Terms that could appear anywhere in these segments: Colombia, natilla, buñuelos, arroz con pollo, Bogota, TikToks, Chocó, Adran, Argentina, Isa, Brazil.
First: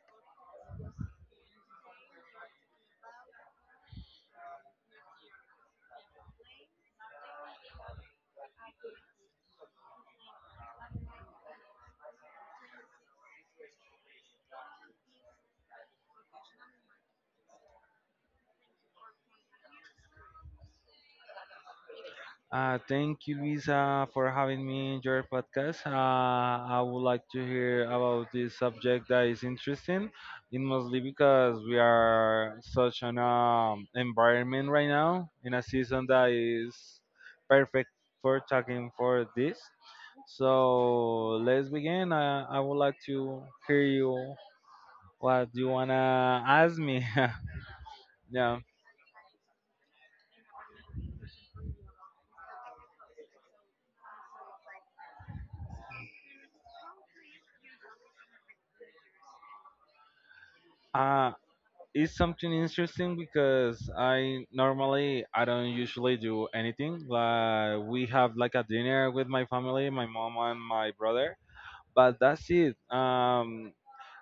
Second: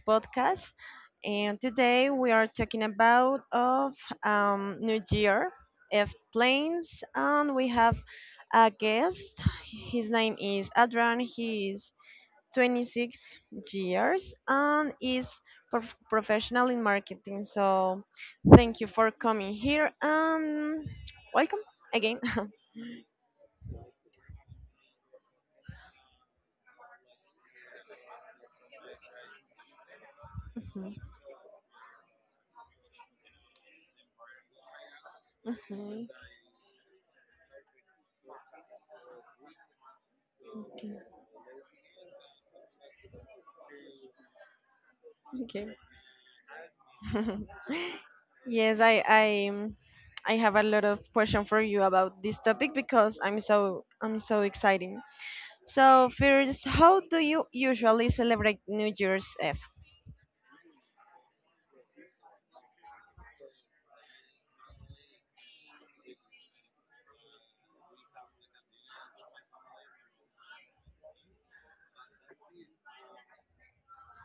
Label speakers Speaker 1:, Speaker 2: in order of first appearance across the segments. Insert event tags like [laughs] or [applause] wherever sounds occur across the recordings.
Speaker 1: podcast. And today we are talking about of New Year F planes, and we have a guest. His name is Adran. He is 26 years and is professional in marketing. So, thank you for coming here and welcome again.
Speaker 2: Thank you, Isa, for having me in your podcast. I would like to hear about this subject that is interesting, in mostly
Speaker 1: [laughs]
Speaker 2: because we are such an environment right now in a season
Speaker 1: Mhm.
Speaker 2: that is perfect for talking for this. So let's begin. I would like to hear you what you wanna ask me.
Speaker 1: [laughs]
Speaker 2: [laughs] yeah.
Speaker 1: Yes, I have a lot of question for you about this topic because I'm so exciting. So first, how do you usually celebrate New Year's Eve?
Speaker 2: Uh, it's something interesting because I don't usually do anything. Like we have like a dinner with my family, my mom and my brother, but that's it.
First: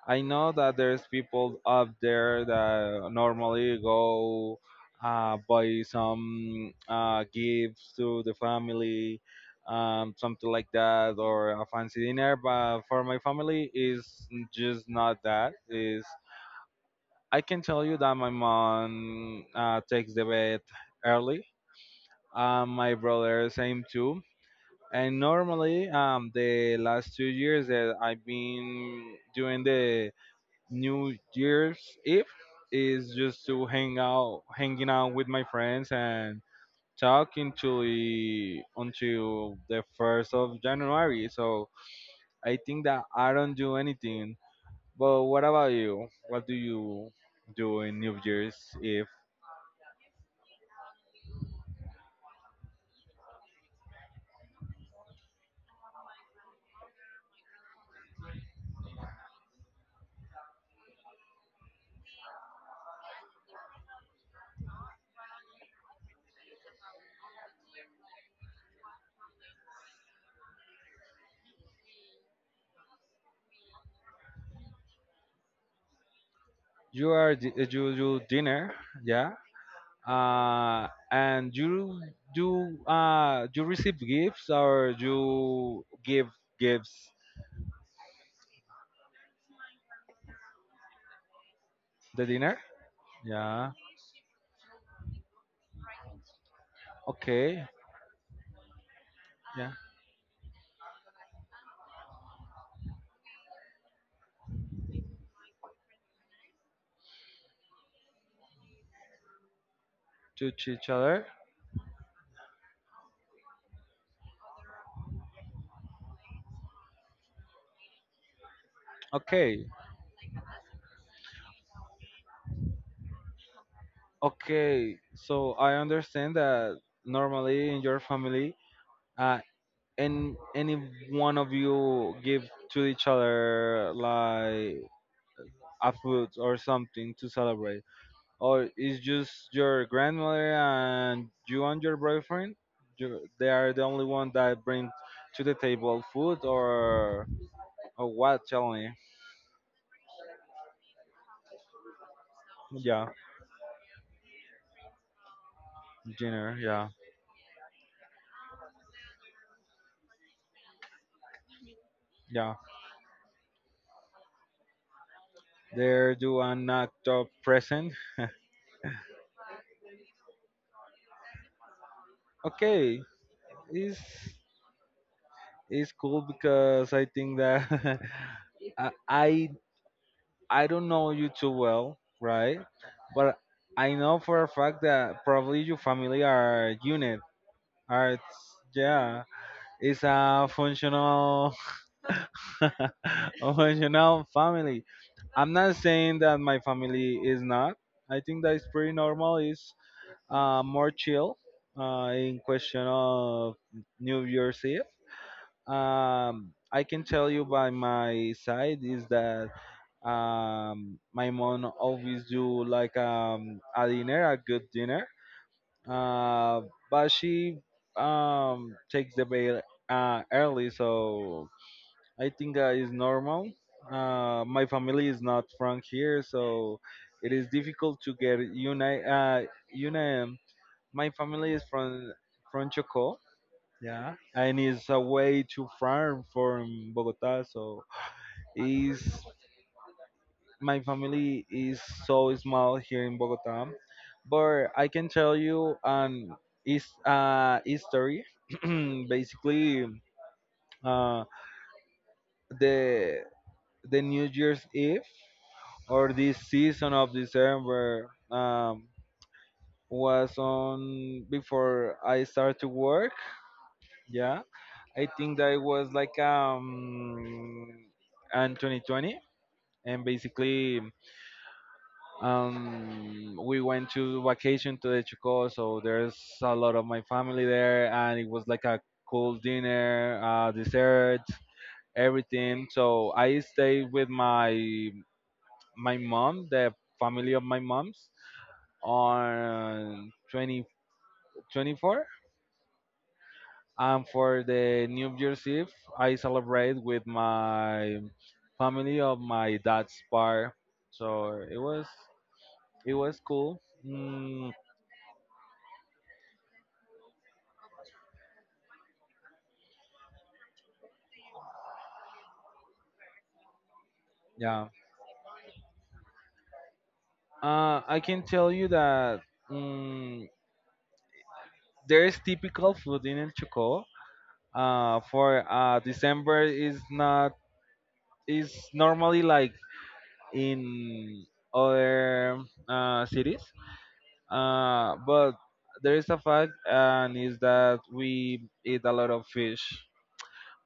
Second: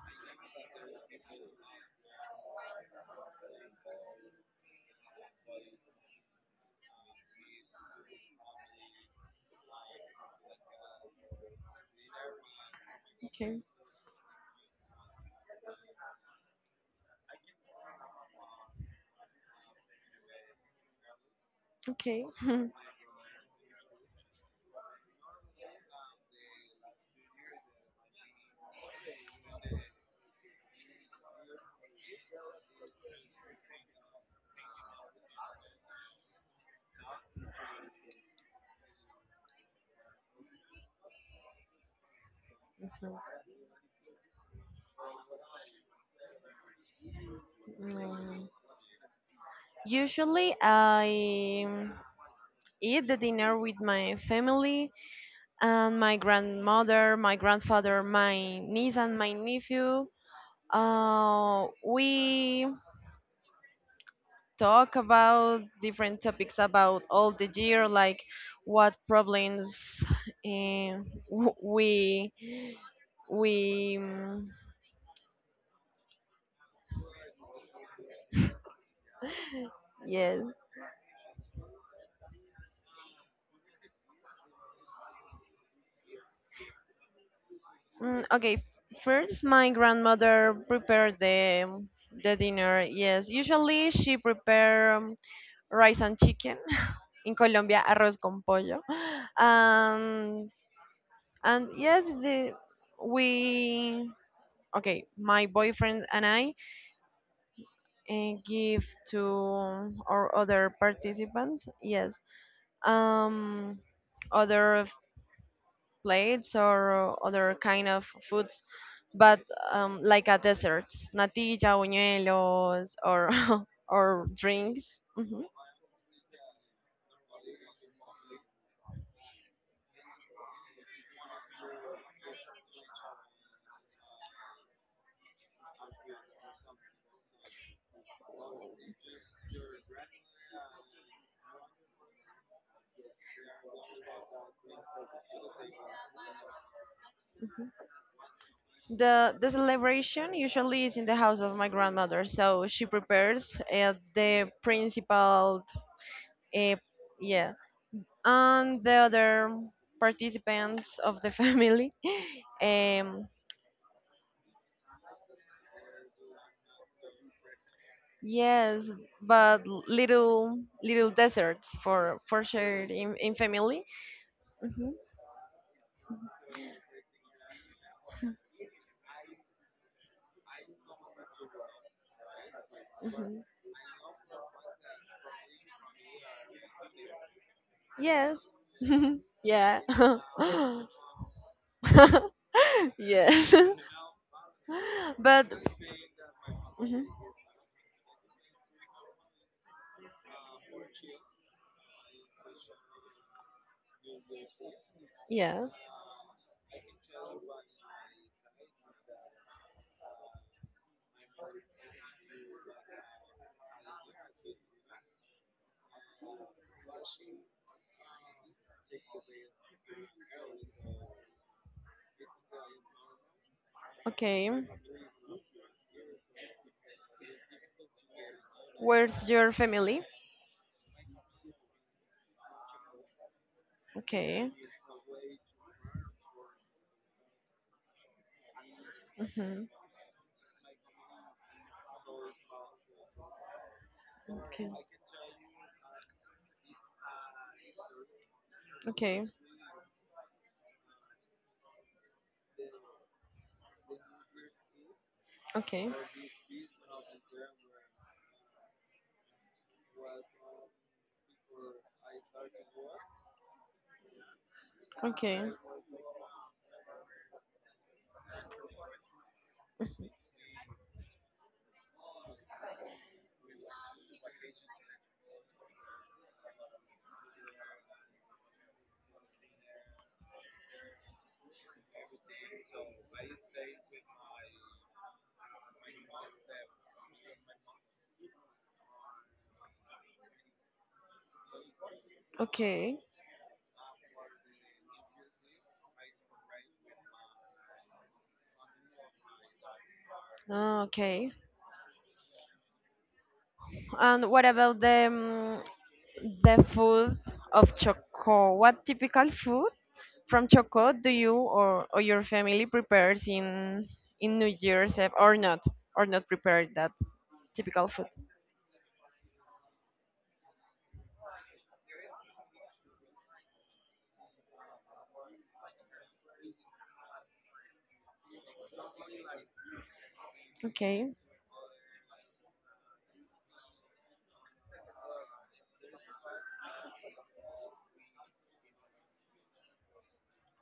Speaker 2: I know that there's people out there that normally go buy some gifts to the family, something like that, or a fancy dinner. But for my
Speaker 1: Okay,
Speaker 2: family, is just not that. Is I can tell you that my mom takes the bed early.
Speaker 1: okay. [laughs]
Speaker 2: My brother, same too. And normally, the last 2 years that I've been doing the New Year's Eve is just to hang out, hanging out with my friends and talk until the 1st of January. So I think that I don't do anything. But what about you? What do you do in New
Speaker 1: Mm,
Speaker 2: Year's Eve?
Speaker 1: Usually, I eat the dinner with my family and my grandmother, my grandfather, my niece, and my nephew. We talk about different topics about all the year, like what problems eh, w- we we mm,
Speaker 2: You are you do dinner, yeah,
Speaker 1: yes.
Speaker 2: and you do, you receive gifts or you give gifts,
Speaker 1: Okay, first my grandmother prepared the
Speaker 2: the
Speaker 1: the
Speaker 2: dinner,
Speaker 1: dinner. Yes,
Speaker 2: yeah,
Speaker 1: usually she prepare rice and chicken. [laughs] In
Speaker 2: okay,
Speaker 1: Colombia, arroz con pollo.
Speaker 2: yeah,
Speaker 1: Um, and yes, the we okay. My boyfriend and I and give to our
Speaker 2: to
Speaker 1: other
Speaker 2: each other,
Speaker 1: participants. Yes. Um, other plates or other kind of foods, but
Speaker 2: okay.
Speaker 1: like a desserts, natilla, buñuelos, or [laughs] or
Speaker 2: Okay,
Speaker 1: drinks. Mhm.
Speaker 2: so I understand that normally in your family, uh and any one of you give to each other like a food or something to celebrate. Or it's just your grandmother and you and your boyfriend? You, they are the only one that bring to the table food or what? Tell me.
Speaker 1: The celebration usually is in the house of my grandmother, so she
Speaker 2: Yeah,
Speaker 1: prepares the principal,
Speaker 2: dinner.
Speaker 1: uh,
Speaker 2: Yeah,
Speaker 1: yeah, and the other participants of the [laughs] family.
Speaker 2: yeah.
Speaker 1: um,
Speaker 2: There do are not present.
Speaker 1: Yes, but little deserts for shared
Speaker 2: Okay,
Speaker 1: in family.
Speaker 2: it's
Speaker 1: Hmm.
Speaker 2: it's cool because I think that [laughs] I I don't know you too well, right? But
Speaker 1: Hmm.
Speaker 2: I know for a fact that probably your family are unit. Are
Speaker 1: Yes.
Speaker 2: yeah.
Speaker 1: [laughs] Yeah.
Speaker 2: It's a
Speaker 1: [laughs]
Speaker 2: functional, [laughs] a
Speaker 1: Yes.
Speaker 2: functional family.
Speaker 1: [laughs] But
Speaker 2: I'm not saying that my
Speaker 1: mhm,
Speaker 2: family is not. I think that it's pretty normal. It's more chill in question of New Year's Eve.
Speaker 1: yeah.
Speaker 2: I can tell you by my side is that my mom always do like a dinner, a good dinner. Uh, but she takes the bed early, so I think it's normal. My
Speaker 1: Okay.
Speaker 2: family is not from here, so it is difficult to get unite.
Speaker 1: Where's your family?
Speaker 2: Uni- my family is from Chocó, yeah,
Speaker 1: Okay.
Speaker 2: and it's away too far from Bogota. So is
Speaker 1: Hmm.
Speaker 2: my family is so small here in Bogota, but
Speaker 1: Okay.
Speaker 2: I can tell you an is history. [clears throat]
Speaker 1: Okay.
Speaker 2: Basically, uh, the the New Year's Eve
Speaker 1: Okay.
Speaker 2: or this season of December was on before I start to work. Yeah, I think that
Speaker 1: Okay.
Speaker 2: it was like and 2020, and basically we went to vacation to the Chico, so there's a lot of my family there, and it was like a cool dinner, dessert, everything. So I stayed with my mom, the family of my mom's. On 2024,
Speaker 1: Okay.
Speaker 2: and for the New Year's Eve, I celebrate with my family of my dad's part.
Speaker 1: Okay.
Speaker 2: So it was cool.
Speaker 1: And what
Speaker 2: Mm,
Speaker 1: about them? The food of Chocó. What typical food from Chocó do you or your family prepares in New
Speaker 2: yeah.
Speaker 1: Year's Eve or not prepare that typical
Speaker 2: I
Speaker 1: food?
Speaker 2: can tell you that mm, there is typical food in Choco. For December is not is normally like
Speaker 1: Okay,
Speaker 2: in other cities. But there is a fact, and is that we eat a lot of fish.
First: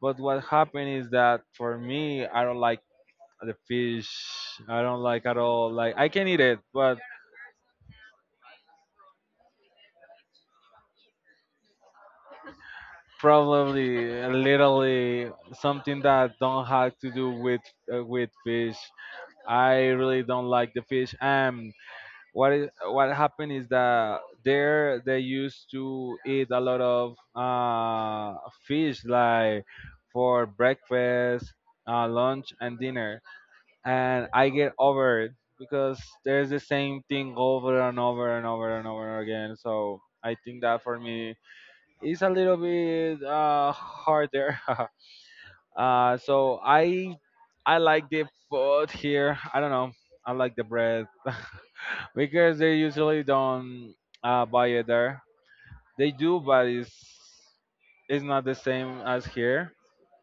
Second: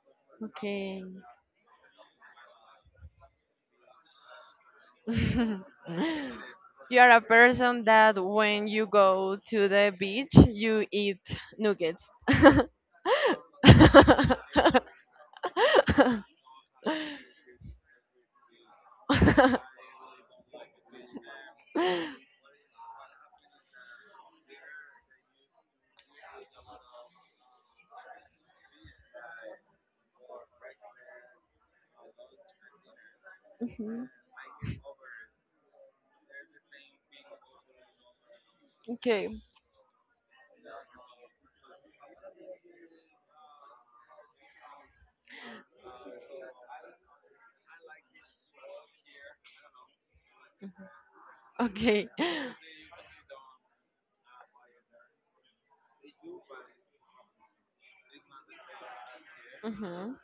Speaker 2: But what happened
Speaker 1: okay.
Speaker 2: is that for me, I don't like the fish. I don't like at all.
Speaker 1: [laughs]
Speaker 2: Like I can eat it, but
Speaker 1: You are a person that when you go to the beach you eat nuggets. [laughs]
Speaker 2: probably literally something that don't have to do with fish. I really don't like the fish. And what happened is that there they used to eat a lot of fish like for breakfast, lunch and dinner,
Speaker 1: Mhm.
Speaker 2: and I get over it because there's the same thing over and over and over and over
Speaker 1: Okay,
Speaker 2: again, so I think that for me is a little bit harder. [laughs] uh, so i I like the food here, I don't know, I like the bread. [laughs]
Speaker 1: okay.
Speaker 2: Because they usually don't buy it there. They do, but it's not the same as here.
Speaker 1: Mhm,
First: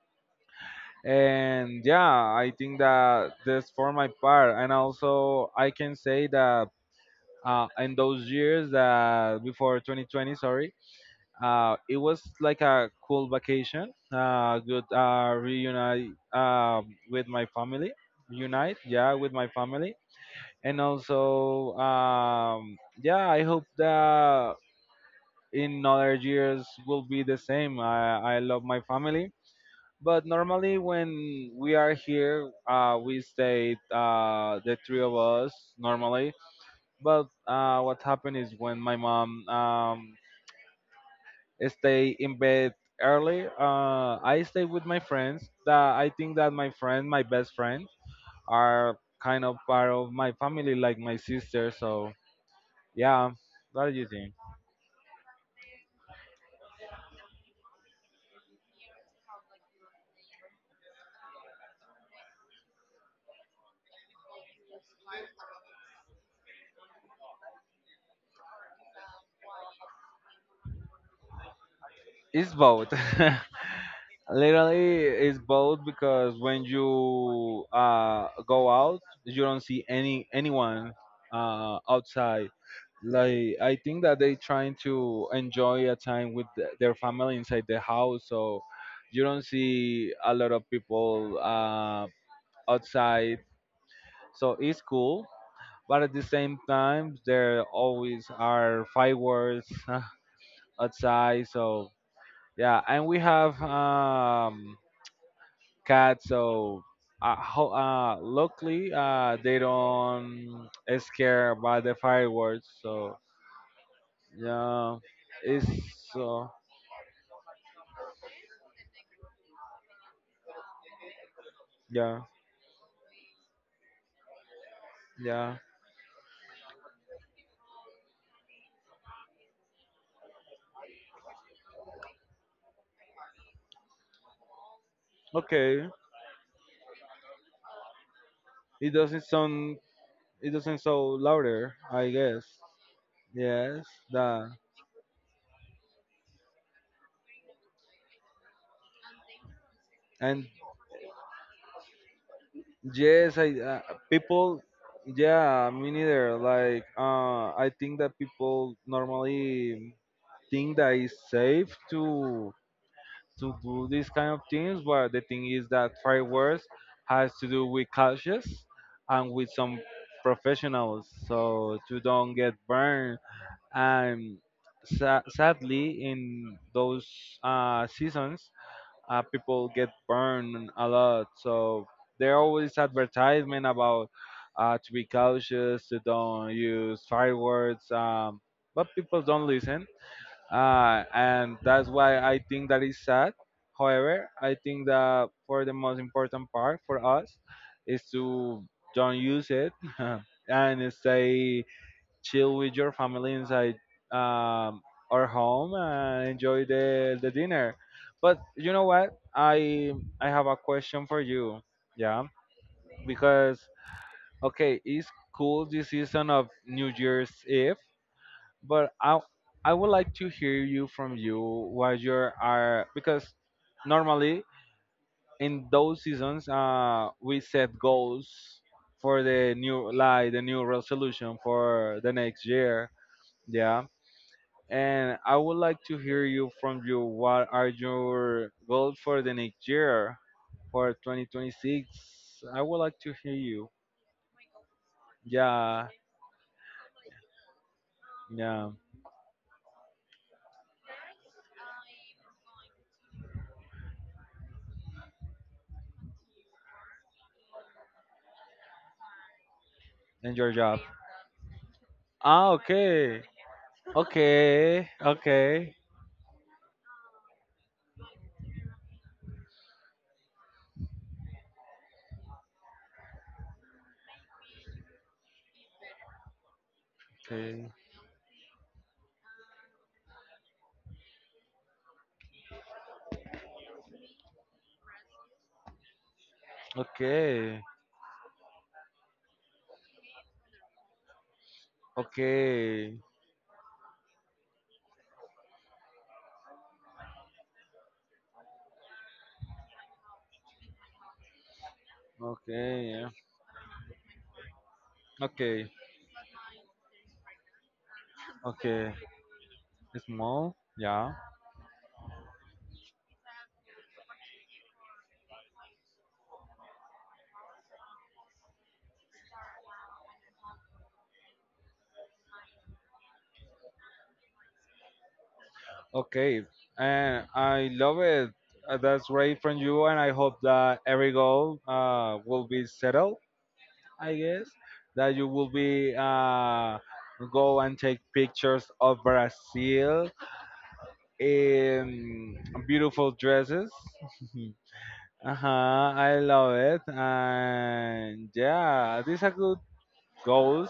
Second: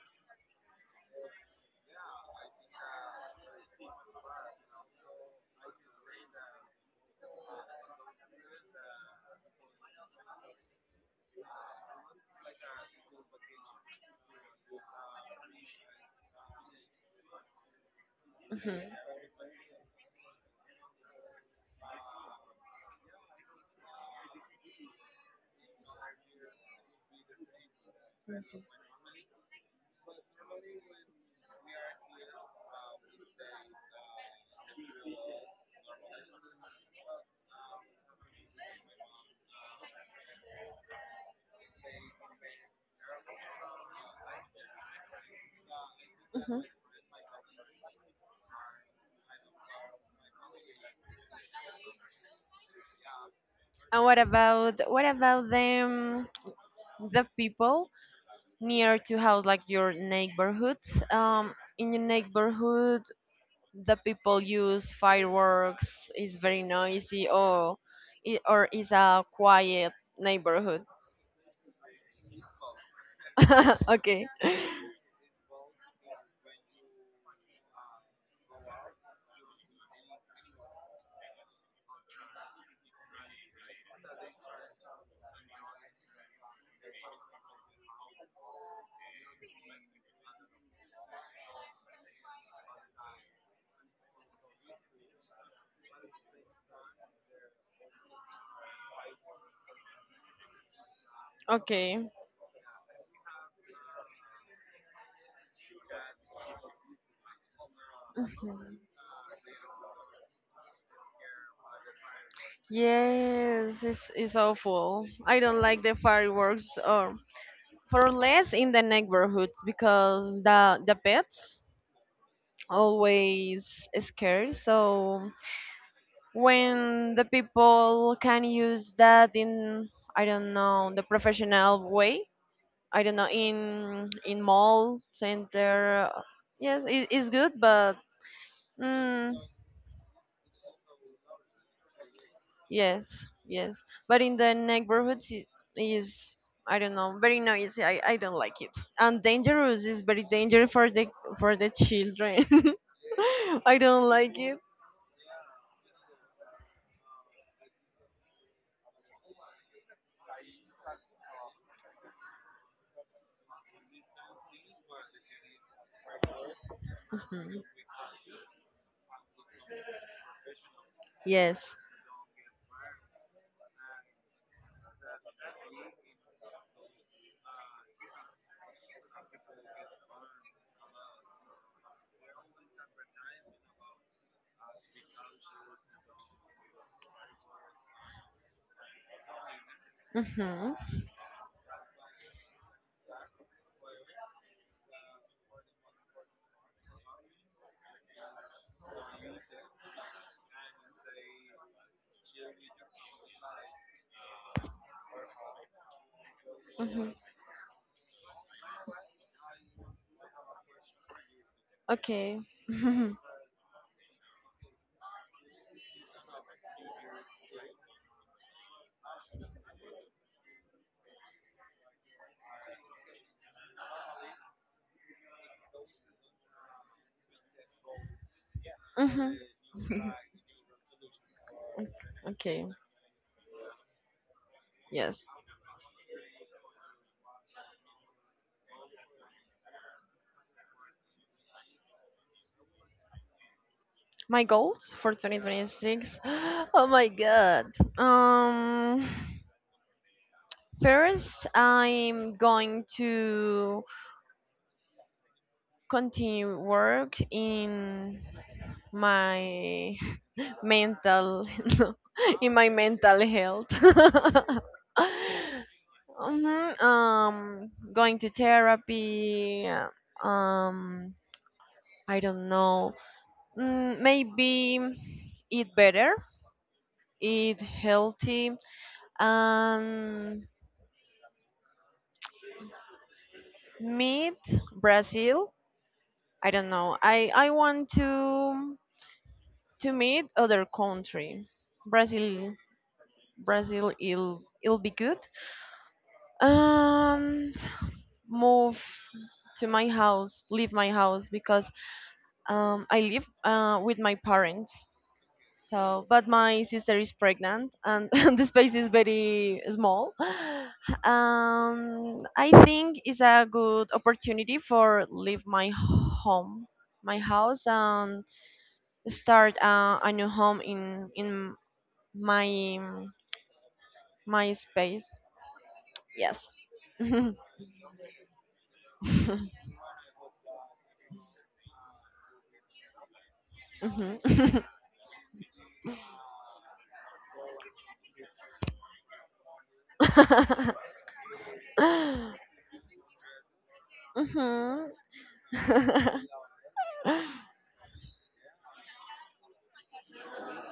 Speaker 2: And yeah, I think that that's for my part. And also, I can say that in those years that before 2020, sorry, it was like a cool vacation. Good reunite with my family. Unite,
Speaker 1: mhm,
Speaker 2: yeah, with my family. And also, yeah, I hope that in other years will be the same. I love my family. But normally, when we are here, we stay the three of us normally. But what happened is when my mom stay in bed early, I stay with my friends. That I think that
Speaker 1: mhm.
Speaker 2: my friend, my best friend, are kind of part of my family, like my sister. So yeah, what do
Speaker 1: And
Speaker 2: you
Speaker 1: what
Speaker 2: think?
Speaker 1: about what about them the people near to house like your neighborhoods? In your neighborhood, the people use fireworks. Is very noisy, or or is a quiet neighborhood.
Speaker 2: It's both. [laughs]
Speaker 1: [laughs] Okay,
Speaker 2: Literally, it's both because when you go out, you don't see anyone outside. Like I think that they trying to enjoy a time with their family inside the house, so you don't see a lot of people outside. So it's cool, but at the same time, there always are fireworks [laughs] outside. So
Speaker 1: okay.
Speaker 2: yeah, and we have cats. So
Speaker 1: Mhm.
Speaker 2: luckily, they don't scare by the fireworks. So
Speaker 1: Yes, it's
Speaker 2: yeah,
Speaker 1: awful. I don't
Speaker 2: it's
Speaker 1: like the
Speaker 2: so
Speaker 1: fireworks or for less in the neighborhoods because the pets
Speaker 2: yeah,
Speaker 1: always scarce. So
Speaker 2: yeah.
Speaker 1: when the people can use that in, I don't know, the professional way, I don't know, in mall
Speaker 2: Okay,
Speaker 1: center, yes, it's good, but
Speaker 2: it doesn't
Speaker 1: mm,
Speaker 2: sound it doesn't sound louder. I guess
Speaker 1: yes, yes,
Speaker 2: yes,
Speaker 1: but in
Speaker 2: that
Speaker 1: the neighborhoods it is. I don't know, very noisy. I don't like it. And dangerous is very
Speaker 2: and
Speaker 1: dangerous for the children.
Speaker 2: yes, I
Speaker 1: [laughs] I don't like it.
Speaker 2: people. Yeah, me neither. Like, I think that people normally think that it's safe to do these kind of things, but the thing is that fireworks has to
Speaker 1: Mhm.
Speaker 2: do with cautious and with some professionals,
Speaker 1: Yes.
Speaker 2: so you don't get burned. And sadly, in those seasons, people get burned a lot. So there are always advertisement about to be cautious, to don't use fireworks, but people don't listen,
Speaker 1: Hmm.
Speaker 2: and that's why I think that is sad. However, I think that for the most important part for us is to don't use it [laughs] and stay chill with your family inside um, our home and enjoy
Speaker 1: Mm-hmm.
Speaker 2: the dinner. But you know what? I have a question for you. Yeah,
Speaker 1: Okay. [laughs]
Speaker 2: because okay, it's cool this season of New Year's Eve, but I would like to hear you from you what you are, because normally in those seasons we set goals for
Speaker 1: Mm-hmm.
Speaker 2: the new, like the new resolution for the
Speaker 1: [laughs]
Speaker 2: next
Speaker 1: Okay.
Speaker 2: year. Yeah, and
Speaker 1: Yes.
Speaker 2: I would like to hear you from you what are your goals for the next year, for 2026. I would like to hear you,
Speaker 1: My goals for
Speaker 2: yeah,
Speaker 1: 2026. [gasps] Oh my god.
Speaker 2: yeah,
Speaker 1: First I'm going to continue work in my
Speaker 2: and your
Speaker 1: [laughs]
Speaker 2: job,
Speaker 1: mental [laughs] no,
Speaker 2: ah
Speaker 1: in my
Speaker 2: okay,
Speaker 1: mental health. [laughs]
Speaker 2: okay, okay,
Speaker 1: Mhm. Going to therapy, um I don't know, maybe eat better, eat
Speaker 2: okay.
Speaker 1: healthy, and meet Brazil. I don't know. I
Speaker 2: Okay,
Speaker 1: want to meet other country. Brazil
Speaker 2: okay,
Speaker 1: Brazil it'll be good. And move to my house, leave my house because
Speaker 2: okay,
Speaker 1: I
Speaker 2: yeah,
Speaker 1: live with my parents.
Speaker 2: okay,
Speaker 1: So, but my sister is pregnant, and [laughs] the space is
Speaker 2: okay.
Speaker 1: very small.
Speaker 2: Small, yeah,
Speaker 1: I think it's a good opportunity for leave my home, my house, and start a new home in my my space.
Speaker 2: okay.
Speaker 1: Yes.
Speaker 2: And
Speaker 1: [laughs]
Speaker 2: I love it. That's great
Speaker 1: Mhm.
Speaker 2: from you, and I hope that every goal will be settled. I guess
Speaker 1: Mhm.
Speaker 2: that you will be go and take pictures of Brazil
Speaker 1: [laughs]
Speaker 2: in beautiful dresses. [laughs]
Speaker 1: Mhm.
Speaker 2: Uh-huh, I
Speaker 1: [laughs]
Speaker 2: love it. And yeah, this is a good goes,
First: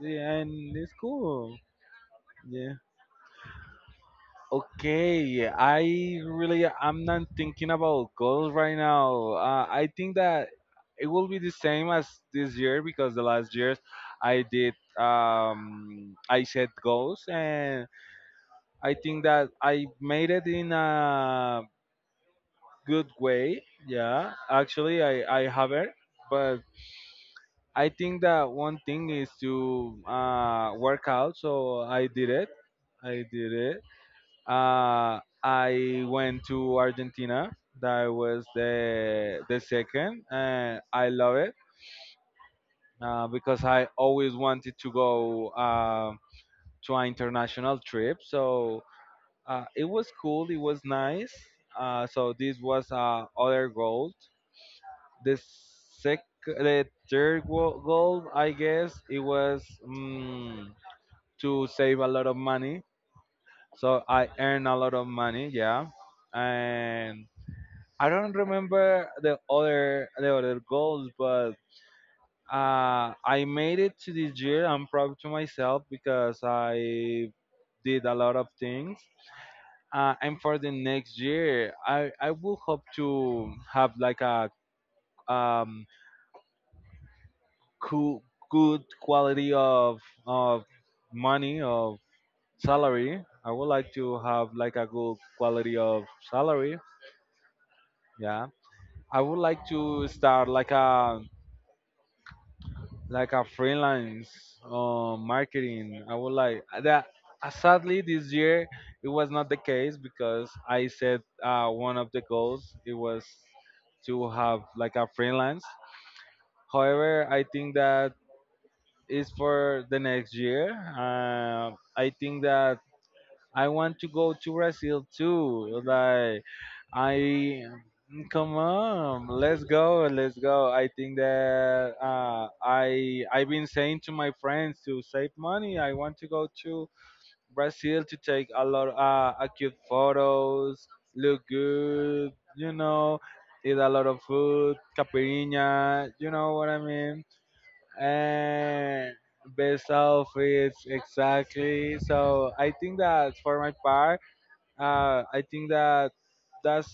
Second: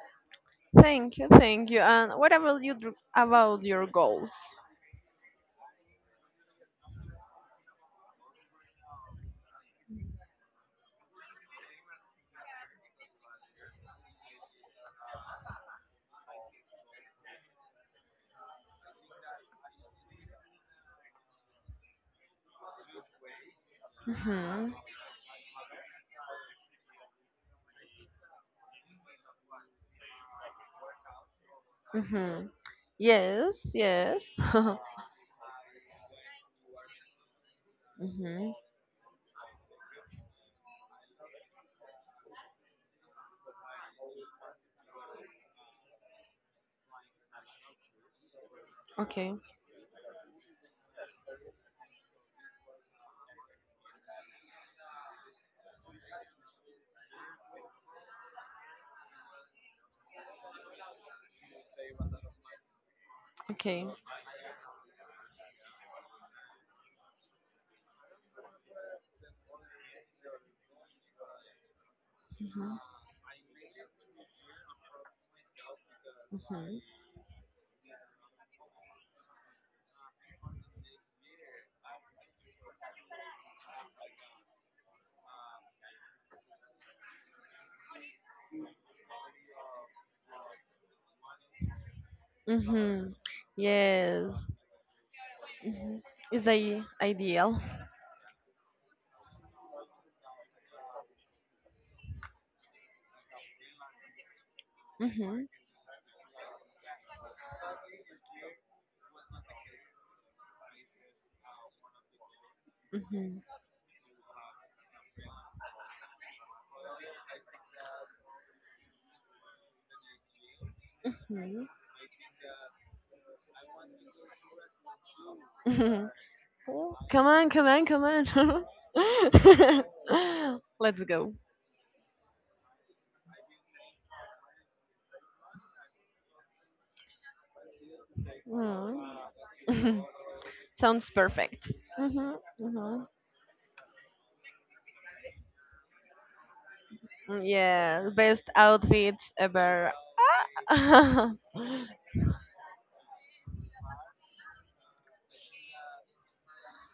Speaker 2: yeah, and it's
Speaker 1: Thank you,
Speaker 2: cool.
Speaker 1: thank you. And what about you
Speaker 2: Yeah.
Speaker 1: about your goals?
Speaker 2: Okay, I really I'm not thinking about goals right now. I think that it will be the same as this year, because the last years I did I set goals, and I think that I made it in a good way. Yeah,
Speaker 1: Mhm.
Speaker 2: actually I haven't, but I think that one thing is to work out, so
Speaker 1: Mm-hmm.
Speaker 2: I did
Speaker 1: Yes,
Speaker 2: it.
Speaker 1: yes. [laughs]
Speaker 2: I went to Argentina. That was
Speaker 1: Mm-hmm.
Speaker 2: the second, and I love it because I always wanted to go to an international trip. So
Speaker 1: Okay,
Speaker 2: it was cool. It was nice. So this was other goal. The sec, the third goal, I guess, it was to save a lot of money.
Speaker 1: okay.
Speaker 2: So I earn a lot of money, yeah. And I don't remember the other goals, but
Speaker 1: Mm-hmm.
Speaker 2: I made it to this year. I'm proud to myself because
Speaker 1: Mm-hmm.
Speaker 2: I did a lot of things. And for the next year, I will hope to have like a um cool good quality of of money of
Speaker 1: Mm-hmm.
Speaker 2: salary. I would like to
Speaker 1: Yes.
Speaker 2: have like a good quality
Speaker 1: Mm-hmm.
Speaker 2: of
Speaker 1: Is
Speaker 2: salary.
Speaker 1: a ideal.
Speaker 2: Yeah. I would like to start like a freelance
Speaker 1: Mm-hmm.
Speaker 2: marketing. I would like that. Sadly, this year it was not the case because I said one of the goals it was
Speaker 1: Mm-hmm.
Speaker 2: to have like a freelance. However, I think that is for the next year. Uh, I think that I want to go to Brazil too.
Speaker 1: Mm-hmm. [laughs]
Speaker 2: Like
Speaker 1: Oh, come on,
Speaker 2: I
Speaker 1: come on, come
Speaker 2: come
Speaker 1: on.
Speaker 2: on, let's go, let's
Speaker 1: [laughs]
Speaker 2: go. I
Speaker 1: Let's
Speaker 2: think
Speaker 1: go.
Speaker 2: that I've been saying to my friends to save money. I want to go to Brazil to take a lot
Speaker 1: Mm.
Speaker 2: cute
Speaker 1: [laughs]
Speaker 2: photos,
Speaker 1: Sounds
Speaker 2: look
Speaker 1: perfect.
Speaker 2: good,
Speaker 1: Mm-hmm.
Speaker 2: you
Speaker 1: Mm-hmm.
Speaker 2: know, eat a lot of food, caipirinha, you know what I mean,
Speaker 1: Yeah, best
Speaker 2: and
Speaker 1: outfits
Speaker 2: best
Speaker 1: ever. [laughs]
Speaker 2: outfits
Speaker 1: Mm-hmm.
Speaker 2: exactly. So I think that for my part I think that that's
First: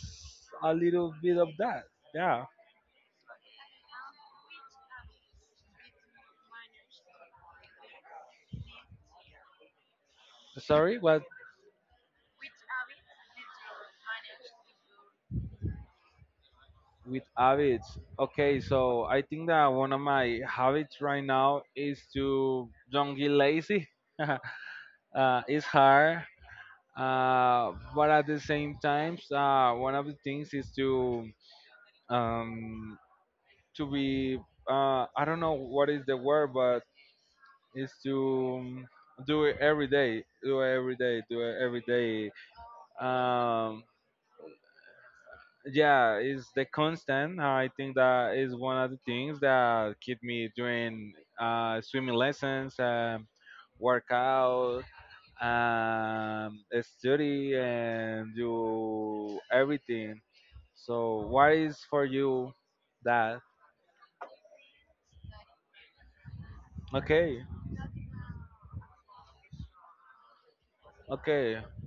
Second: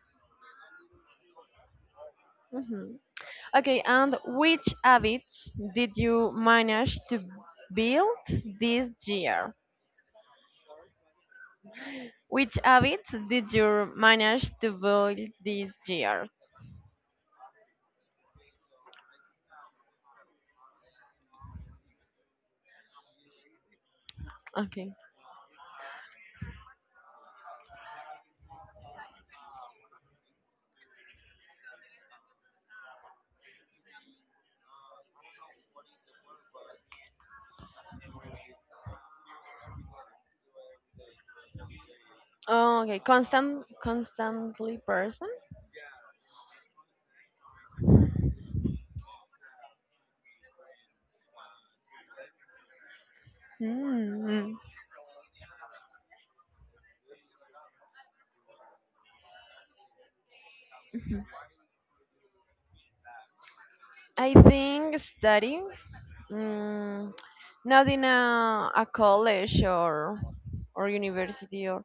Speaker 2: a little bit of that. Yeah.
Speaker 1: Okay, and which habits did you manage to build this year?
Speaker 2: Sorry, what
Speaker 1: Which habits did you manage to build this year?
Speaker 2: with habits? Okay, so I think that one of my habits right now is to don't get lazy. [laughs]
Speaker 1: Okay.
Speaker 2: It's hard, but at the same time, one of the things is um, to be I don't know what is the word, but is to do it every day, do it every day, do it every day
Speaker 1: Oh, okay. Constant,
Speaker 2: um
Speaker 1: constantly person.
Speaker 2: yeah, it's the constant. I think that is one of the things that keep me doing swimming lessons,
Speaker 1: Hmm.
Speaker 2: workout, study, and do everything. So, what is for you that?
Speaker 1: I think studying. Mm,
Speaker 2: Okay,
Speaker 1: Not in a college or
Speaker 2: okay,
Speaker 1: university or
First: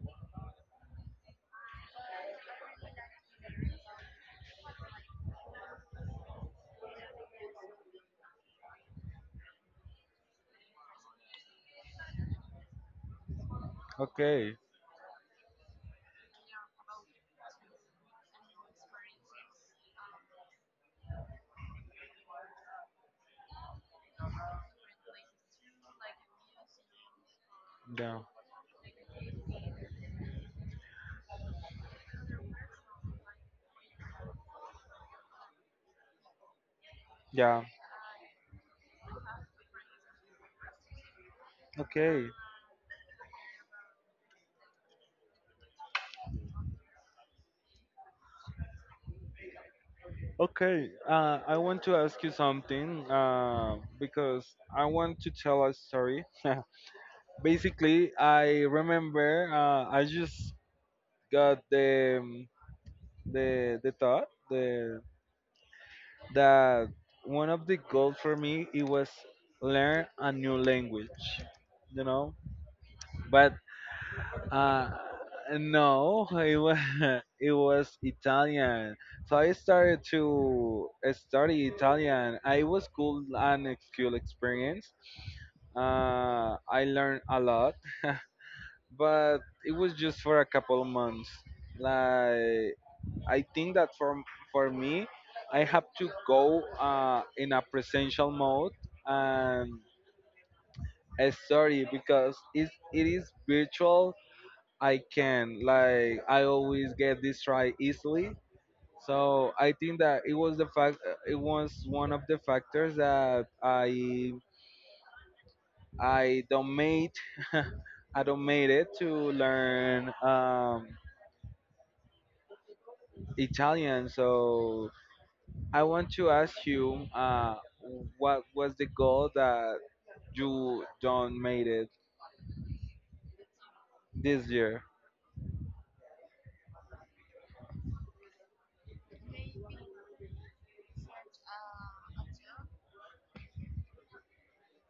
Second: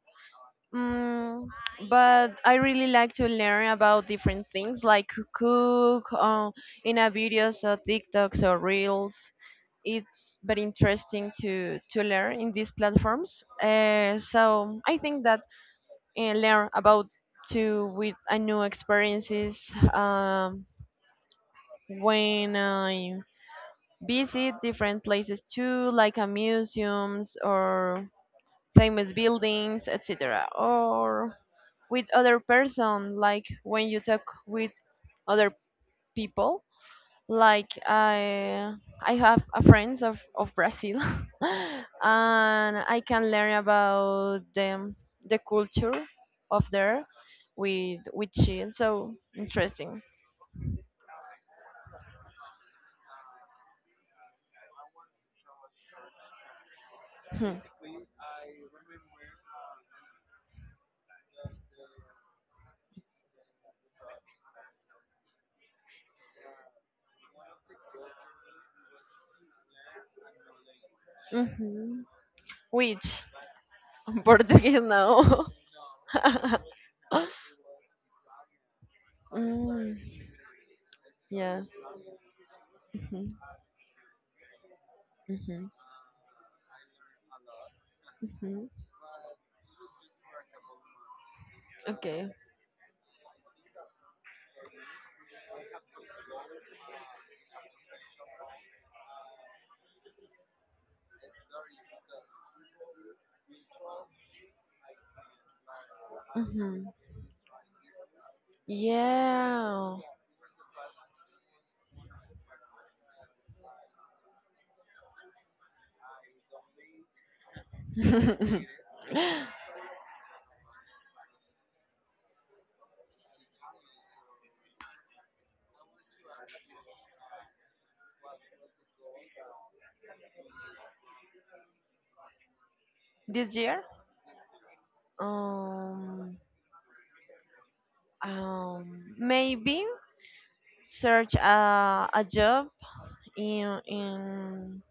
Speaker 1: Mm, but I really like to learn about different things like cook in a videos or TikToks or reels. It's very interesting to learn in these platforms. Uh,
Speaker 2: okay.
Speaker 1: so I think that learn about to with a new experiences when I visit different places too, like a museums or
Speaker 2: Yeah,
Speaker 1: famous buildings, etc. Or with other person like when you talk with other people
Speaker 2: yeah.
Speaker 1: like I have a friends of Brazil [laughs]
Speaker 2: Okay,
Speaker 1: and I can learn about them the culture of there with chill so interesting.
Speaker 2: okay. I want to ask you something because I want to tell a story. [laughs]
Speaker 1: Hmm.
Speaker 2: Basically, I remember I just got the the thought, the that one of the goals for me it was learn a new language, you
Speaker 1: Mhm.
Speaker 2: know,
Speaker 1: Which
Speaker 2: but
Speaker 1: [laughs] Portuguese
Speaker 2: uh
Speaker 1: now?
Speaker 2: no,
Speaker 1: [laughs]
Speaker 2: it was [laughs] it was Italian, so I
Speaker 1: Mm,
Speaker 2: started to
Speaker 1: yeah.
Speaker 2: study Italian. I was cool,
Speaker 1: Mm-hmm.
Speaker 2: an cool experience.
Speaker 1: Mm-hmm.
Speaker 2: I learned a lot,
Speaker 1: Hmm.
Speaker 2: but it was just for a couple of months.
Speaker 1: Okay.
Speaker 2: Like I think that for me, I have to go in a presential mode and a story because it is virtual. I can, like, I
Speaker 1: Mm-hmm.
Speaker 2: always get distracted easily. So I
Speaker 1: Yeah.
Speaker 2: think that it was the fact it was one of the factors that I don't made [laughs] I don't made
Speaker 1: [laughs]
Speaker 2: it to learn. Italian. So I want to ask you, what was the goal that you don't made it
Speaker 1: This year,
Speaker 2: this year?
Speaker 1: um, um, maybe search a job in in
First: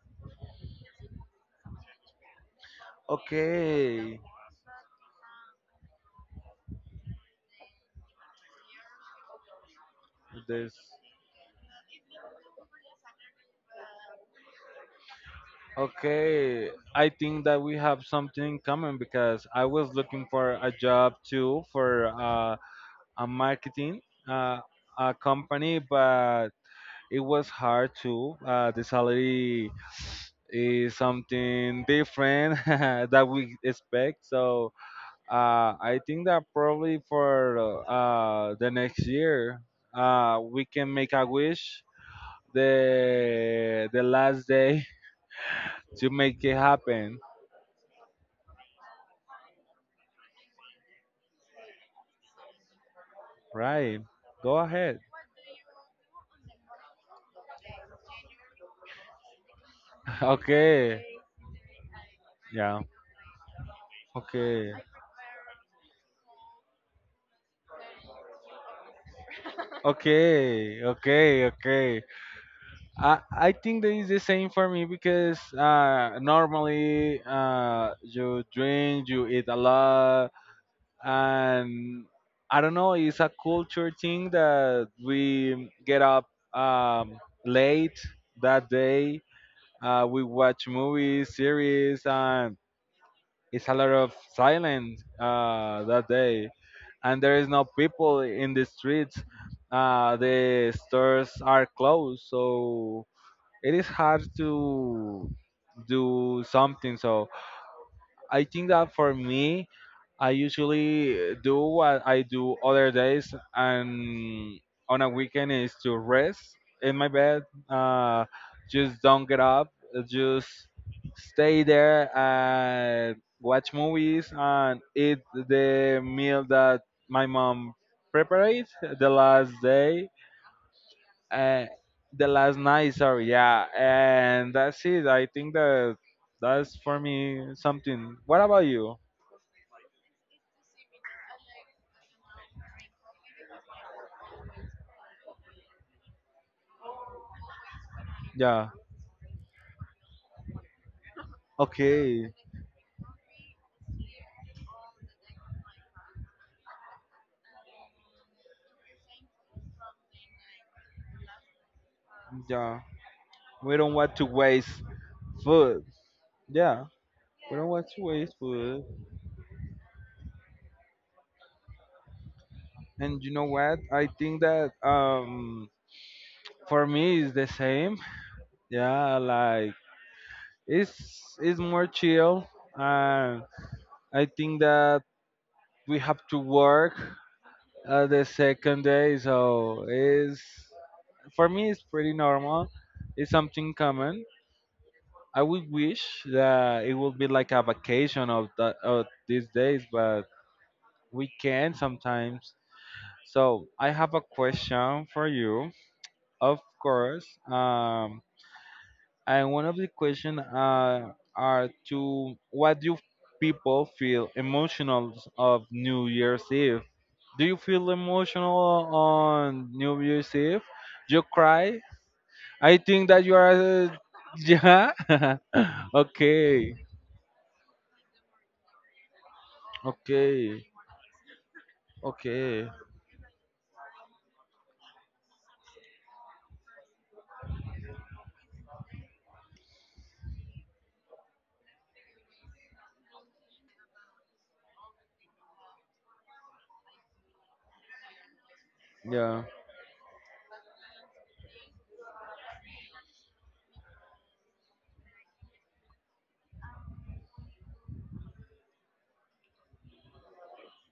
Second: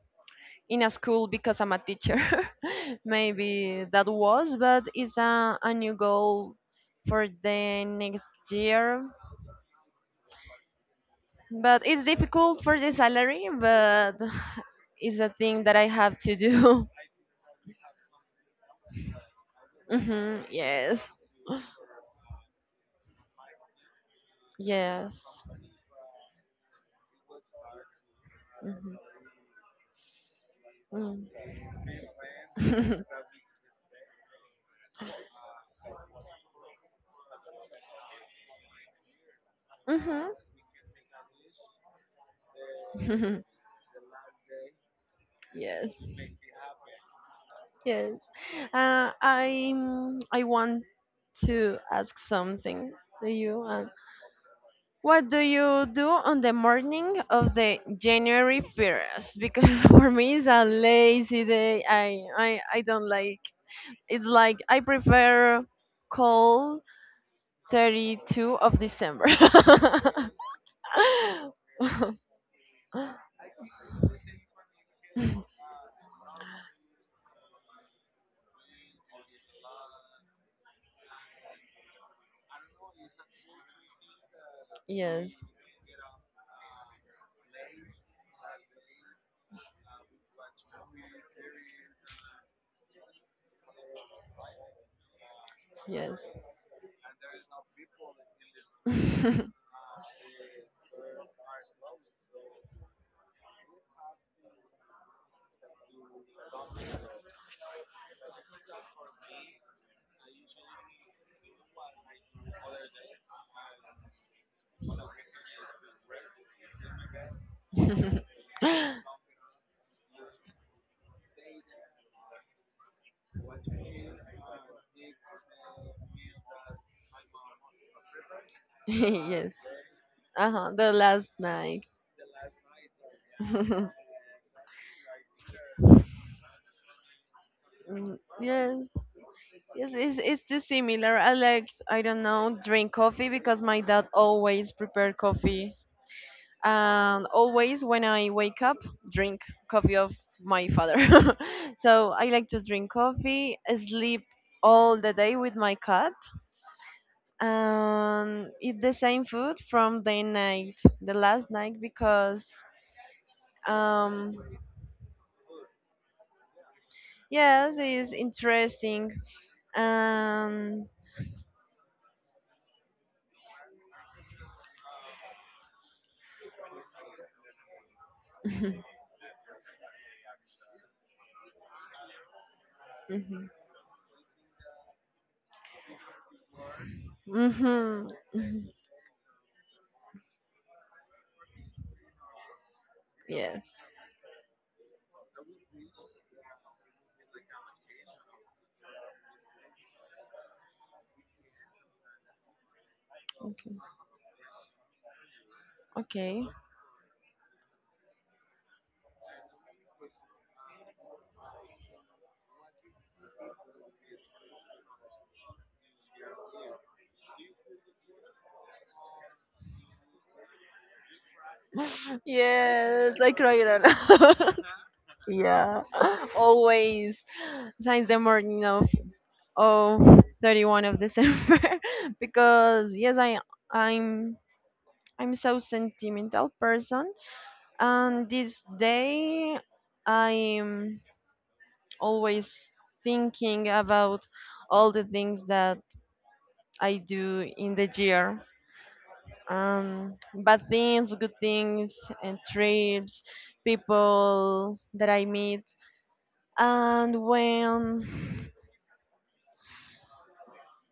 Speaker 1: in a school because I'm a teacher. [laughs] Maybe that
Speaker 2: Okay,
Speaker 1: was, but it's a new goal for the next year.
Speaker 2: this.
Speaker 1: But it's difficult for the salary, but [laughs] it's a thing that I have to
Speaker 2: Okay,
Speaker 1: do. [laughs]
Speaker 2: I think that we have something in common because I was looking
Speaker 1: Hmm.
Speaker 2: for a
Speaker 1: Yes,
Speaker 2: job too for a marketing uh, a
Speaker 1: yes.
Speaker 2: company, but it was hard too. The
Speaker 1: Hmm.
Speaker 2: salary is
Speaker 1: Mm.
Speaker 2: something different [laughs] that
Speaker 1: [laughs]
Speaker 2: we expect, so I think that probably for the next year,
Speaker 1: Mhm.
Speaker 2: we can make a wish
Speaker 1: [laughs]
Speaker 2: the last day
Speaker 1: Yes.
Speaker 2: [laughs] to make it happen.
Speaker 1: Yes. Uh, I I want to ask something to you. Uh,
Speaker 2: Right. Go ahead.
Speaker 1: What do you do on the morning of the January 1st? Because [laughs] for
Speaker 2: [laughs]
Speaker 1: me it's a
Speaker 2: Okay.
Speaker 1: lazy day. I
Speaker 2: Yeah.
Speaker 1: don't like it's like
Speaker 2: Okay.
Speaker 1: I prefer cold 32 of December.
Speaker 2: Okay, okay, okay. I
Speaker 1: [laughs]
Speaker 2: I think that is the same for me because normally you drink, you eat a lot, and I don't know, it's a culture thing that
Speaker 1: Yes.
Speaker 2: we get up um, late that day. We watch movies, series, and it's a lot of silence that
Speaker 1: Yes.
Speaker 2: day. And there is no people in the streets.
Speaker 1: [laughs]
Speaker 2: The stores are closed, so it is hard to do something. So I think that for me, I usually do what I do other days, and on a weekend is to rest in my bed. Uh, just don't get up. Just stay there and watch movies and eat the meal that my mom prepared the
Speaker 1: Yes.
Speaker 2: last day.
Speaker 1: Uh huh. The last
Speaker 2: Uh,
Speaker 1: night.
Speaker 2: the last night, sorry, yeah,
Speaker 1: [laughs]
Speaker 2: and that's it. I think that that's for me something. What about
Speaker 1: Yes.
Speaker 2: you?
Speaker 1: Yes. It's too similar. I like I don't know drink coffee because my dad always prepared coffee and always when I wake
Speaker 2: Yeah.
Speaker 1: up, drink coffee of my father. [laughs] So I
Speaker 2: Okay.
Speaker 1: like to drink coffee, sleep all the day with my cat, and eat the same food from the night, the last night, because
Speaker 2: Yeah. We don't want to
Speaker 1: um
Speaker 2: waste food. Yeah. We don't
Speaker 1: yes,
Speaker 2: want to
Speaker 1: it's
Speaker 2: waste food.
Speaker 1: interesting. Um,
Speaker 2: And you know what? I think that for me it's the same. Yeah, like it's it's more chill and
Speaker 1: mhm,
Speaker 2: I think that we have to work
Speaker 1: mhm,
Speaker 2: the
Speaker 1: mhm,
Speaker 2: second day, so it's for me it's pretty normal. It's
Speaker 1: yes.
Speaker 2: something common. I would wish that it would be like a vacation of, the, of these days, but we can sometimes. So
Speaker 1: Okay.
Speaker 2: I have a question for you,
Speaker 1: Okay.
Speaker 2: of course. And one of the questions are to what do people feel emotional of New Year's Eve? Do you feel emotional on New Year's Eve? You cry? I think
Speaker 1: Yes,
Speaker 2: that
Speaker 1: I
Speaker 2: you
Speaker 1: cry it out.
Speaker 2: are. [laughs] Yeah.
Speaker 1: [laughs]
Speaker 2: [laughs]
Speaker 1: Yeah, [laughs]
Speaker 2: Okay.
Speaker 1: always. Since the morning of
Speaker 2: Okay.
Speaker 1: 31 of December. [laughs]
Speaker 2: Okay.
Speaker 1: Because yes I'm I'm so sentimental person and this day I'm always thinking about all the things that I do in the year,
Speaker 2: Yeah.
Speaker 1: bad things, good things, and trips, people that I meet, and when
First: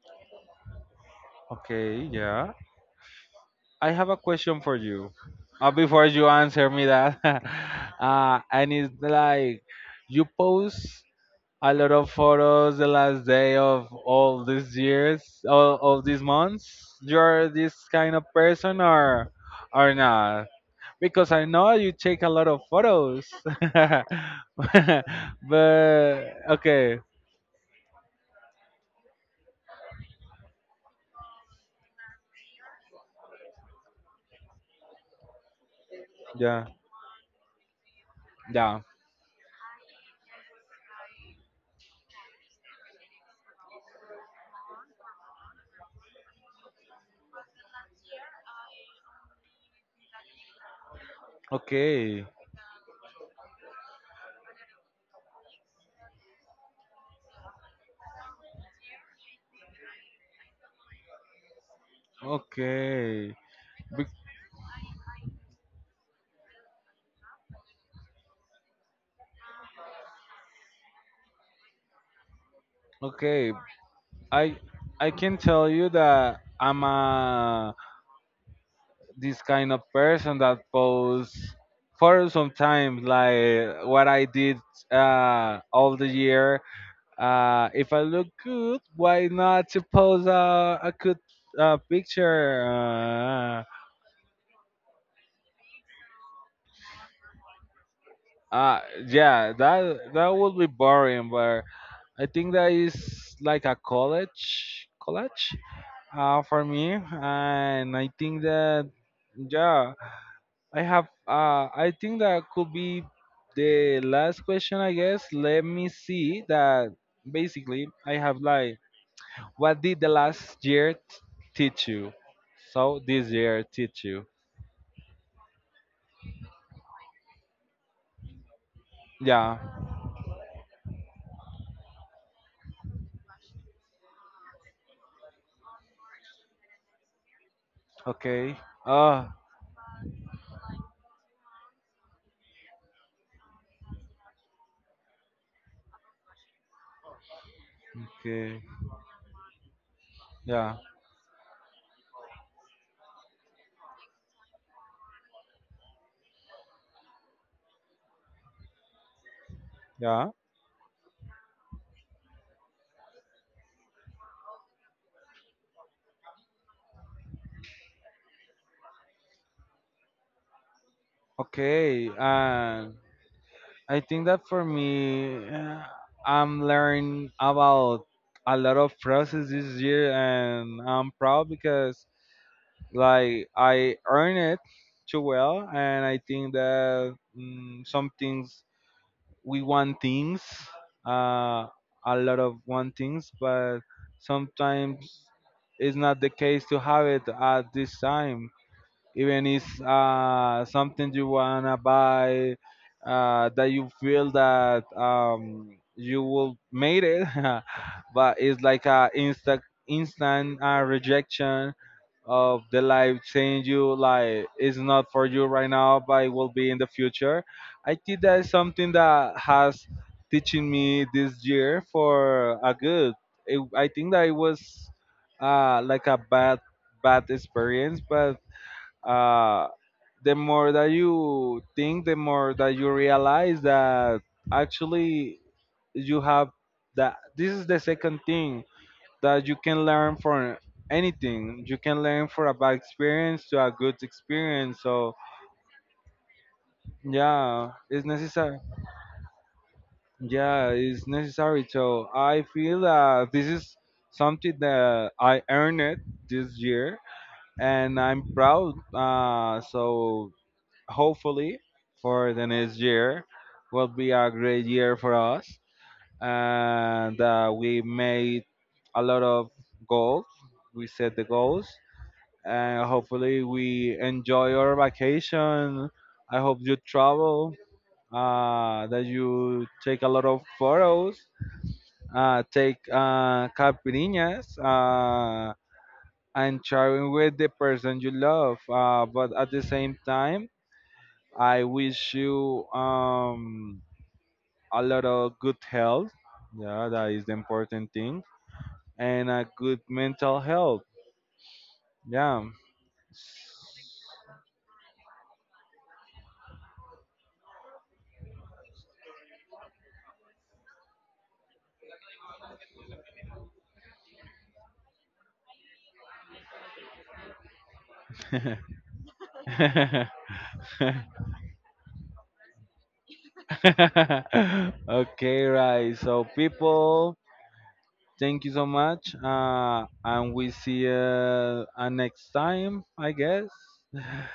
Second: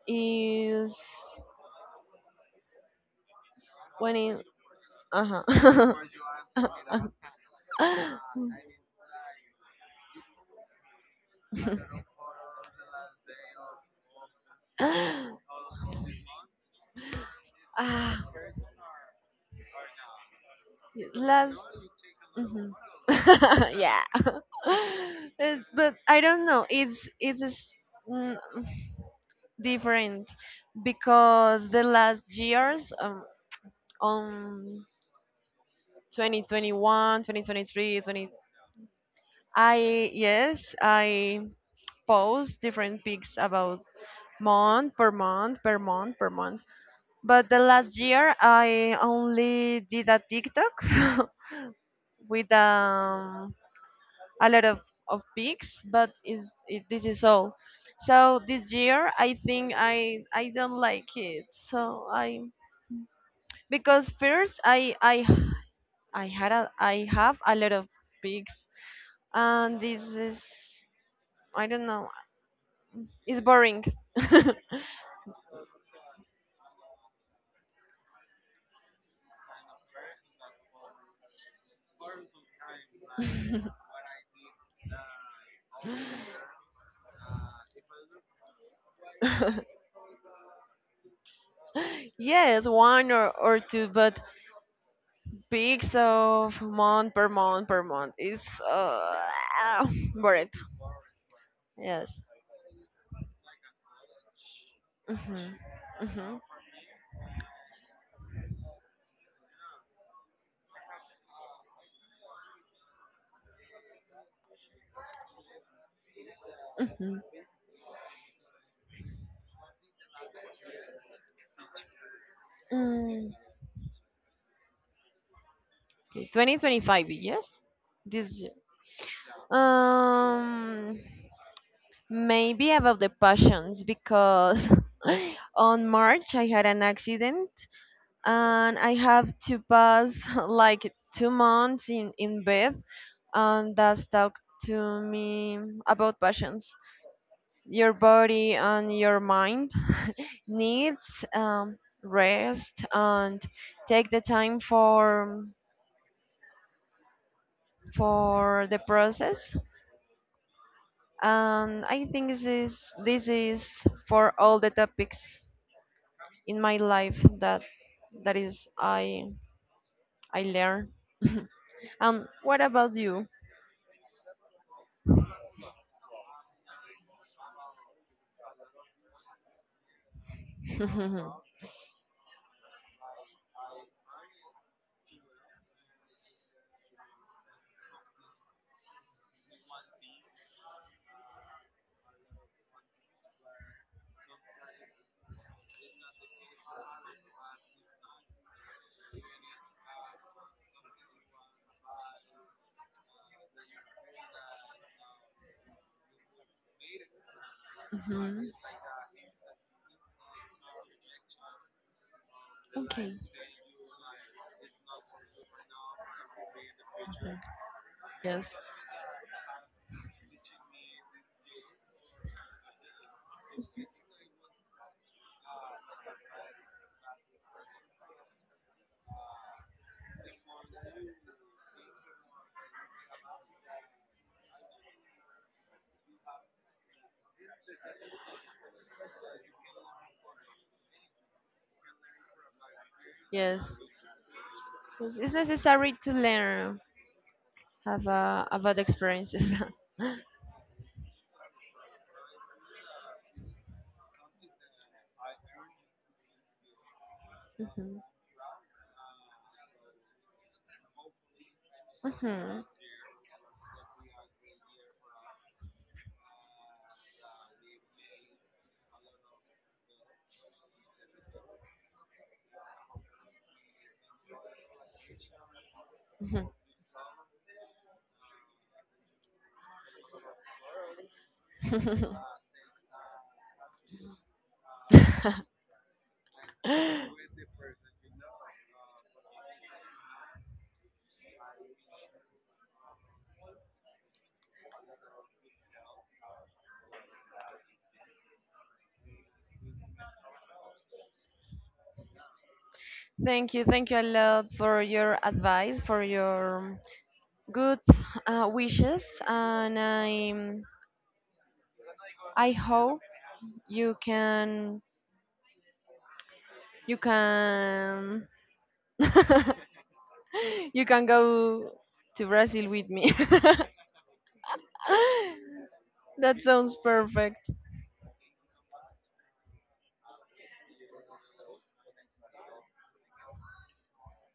Speaker 1: is
Speaker 2: Okay. Yeah. I have a
Speaker 1: when it.
Speaker 2: question for you.
Speaker 1: Uh-huh.
Speaker 2: Before you answer me
Speaker 1: [laughs]
Speaker 2: that, [laughs] and it's like you post a lot of photos the last day of all these years, all of these months. You're this kind of
Speaker 1: Ah,
Speaker 2: person, or not? Because I
Speaker 1: last.
Speaker 2: know you take a lot of
Speaker 1: Mhm.
Speaker 2: photos.
Speaker 1: [laughs] Yeah. [laughs]
Speaker 2: [laughs] But
Speaker 1: But I don't know.
Speaker 2: okay.
Speaker 1: Mm, Different because the last years on
Speaker 2: Yeah.
Speaker 1: 2021, 2023, 20 23, 20,
Speaker 2: Yeah.
Speaker 1: I yes, I post different pics about month per month per month per month. But the last year, I only did a TikTok [laughs]
Speaker 2: Okay.
Speaker 1: with a lot of pics, but this is all. So this year, I think I don't like it. So I
Speaker 2: Okay.
Speaker 1: because first I have a lot of pics, and this is I don't know. It's
Speaker 2: Okay,
Speaker 1: boring.
Speaker 2: I
Speaker 1: [laughs]
Speaker 2: I can tell you that I'm a this kind of person that posts photos sometimes, like what I did all the year. If I look good, why
Speaker 1: [laughs]
Speaker 2: not to post a good picture?
Speaker 1: Yes, one or two, but Peaks of month per month per month. It's
Speaker 2: Uh, yeah, that
Speaker 1: [sighs] [laughs]
Speaker 2: that
Speaker 1: boring.
Speaker 2: would be boring, but I
Speaker 1: Yes.
Speaker 2: think that is like a college
Speaker 1: Hmm. Hmm.
Speaker 2: for me, and I think that yeah, I have. I think that could be the last question, I guess. Let me see that.
Speaker 1: Hmm.
Speaker 2: Basically, I have like, what did the last year teach you? So this
Speaker 1: Mm.
Speaker 2: year teach you?
Speaker 1: Okay, 2025, yes? This year.
Speaker 2: Yeah.
Speaker 1: Um, maybe about the passions because [laughs] on March I had an accident
Speaker 2: Okay.
Speaker 1: and I
Speaker 2: Oh.
Speaker 1: have to pass [laughs] like 2 months in bed and that's talk to me about passions. Your body
Speaker 2: Okay.
Speaker 1: and your mind [laughs]
Speaker 2: Yeah.
Speaker 1: needs rest and take the time for the process
Speaker 2: Yeah.
Speaker 1: and I think this is for all the topics in my life that that is I learn.
Speaker 2: Okay.
Speaker 1: What
Speaker 2: And
Speaker 1: about you?
Speaker 2: I think that for me, I'm learning about a lot of process this year, and I'm
Speaker 1: [laughs]
Speaker 2: proud because like I earn it too well, and I think that some things we want things, uh, a lot of want things, but sometimes it's not the case to have it at this time even if something you wanna buy that you feel that you will made it, [laughs] but
Speaker 1: Mhm.
Speaker 2: it's like a instant rejection of the life
Speaker 1: Okay.
Speaker 2: saying you like it's not for you right now, but it will be in the future. I think that is
Speaker 1: Yes.
Speaker 2: something that has teaching me this year for a good. It, I think that it was like a bad experience, but uh, the more that you think, the more that you realize that actually you have that. This is the second thing that you can learn from anything. You can learn from a bad experience to a
Speaker 1: Yes.
Speaker 2: good experience. So
Speaker 1: Yes, it's necessary to learn
Speaker 2: yeah, it's
Speaker 1: have
Speaker 2: necessary.
Speaker 1: about experiences. [laughs]
Speaker 2: Yeah, it's necessary. So I feel that this is something that I earned it this year,
Speaker 1: Mhm.
Speaker 2: and I'm proud. So hopefully for the
Speaker 1: Mhm,
Speaker 2: next year will be a great year for us and we made a lot of goals, we set the goals, and hopefully we enjoy our vacation. I
Speaker 1: mhm.
Speaker 2: hope you travel, that you take a lot of photos, take caipirinhas,
Speaker 1: [laughs]
Speaker 2: and sharing with the person you love, but at the same time I wish you a lot of good health. Yeah, that is the important thing, and a good mental health. Yeah.
Speaker 1: Thank you, thank you a lot for your advice, for your good wishes, and I hope you can you can [laughs] you can go to Brazil with me. [laughs]
Speaker 2: [laughs] Okay, right. So,
Speaker 1: That sounds
Speaker 2: people,
Speaker 1: perfect.
Speaker 2: thank you so much. And we see you next time, I guess. [laughs]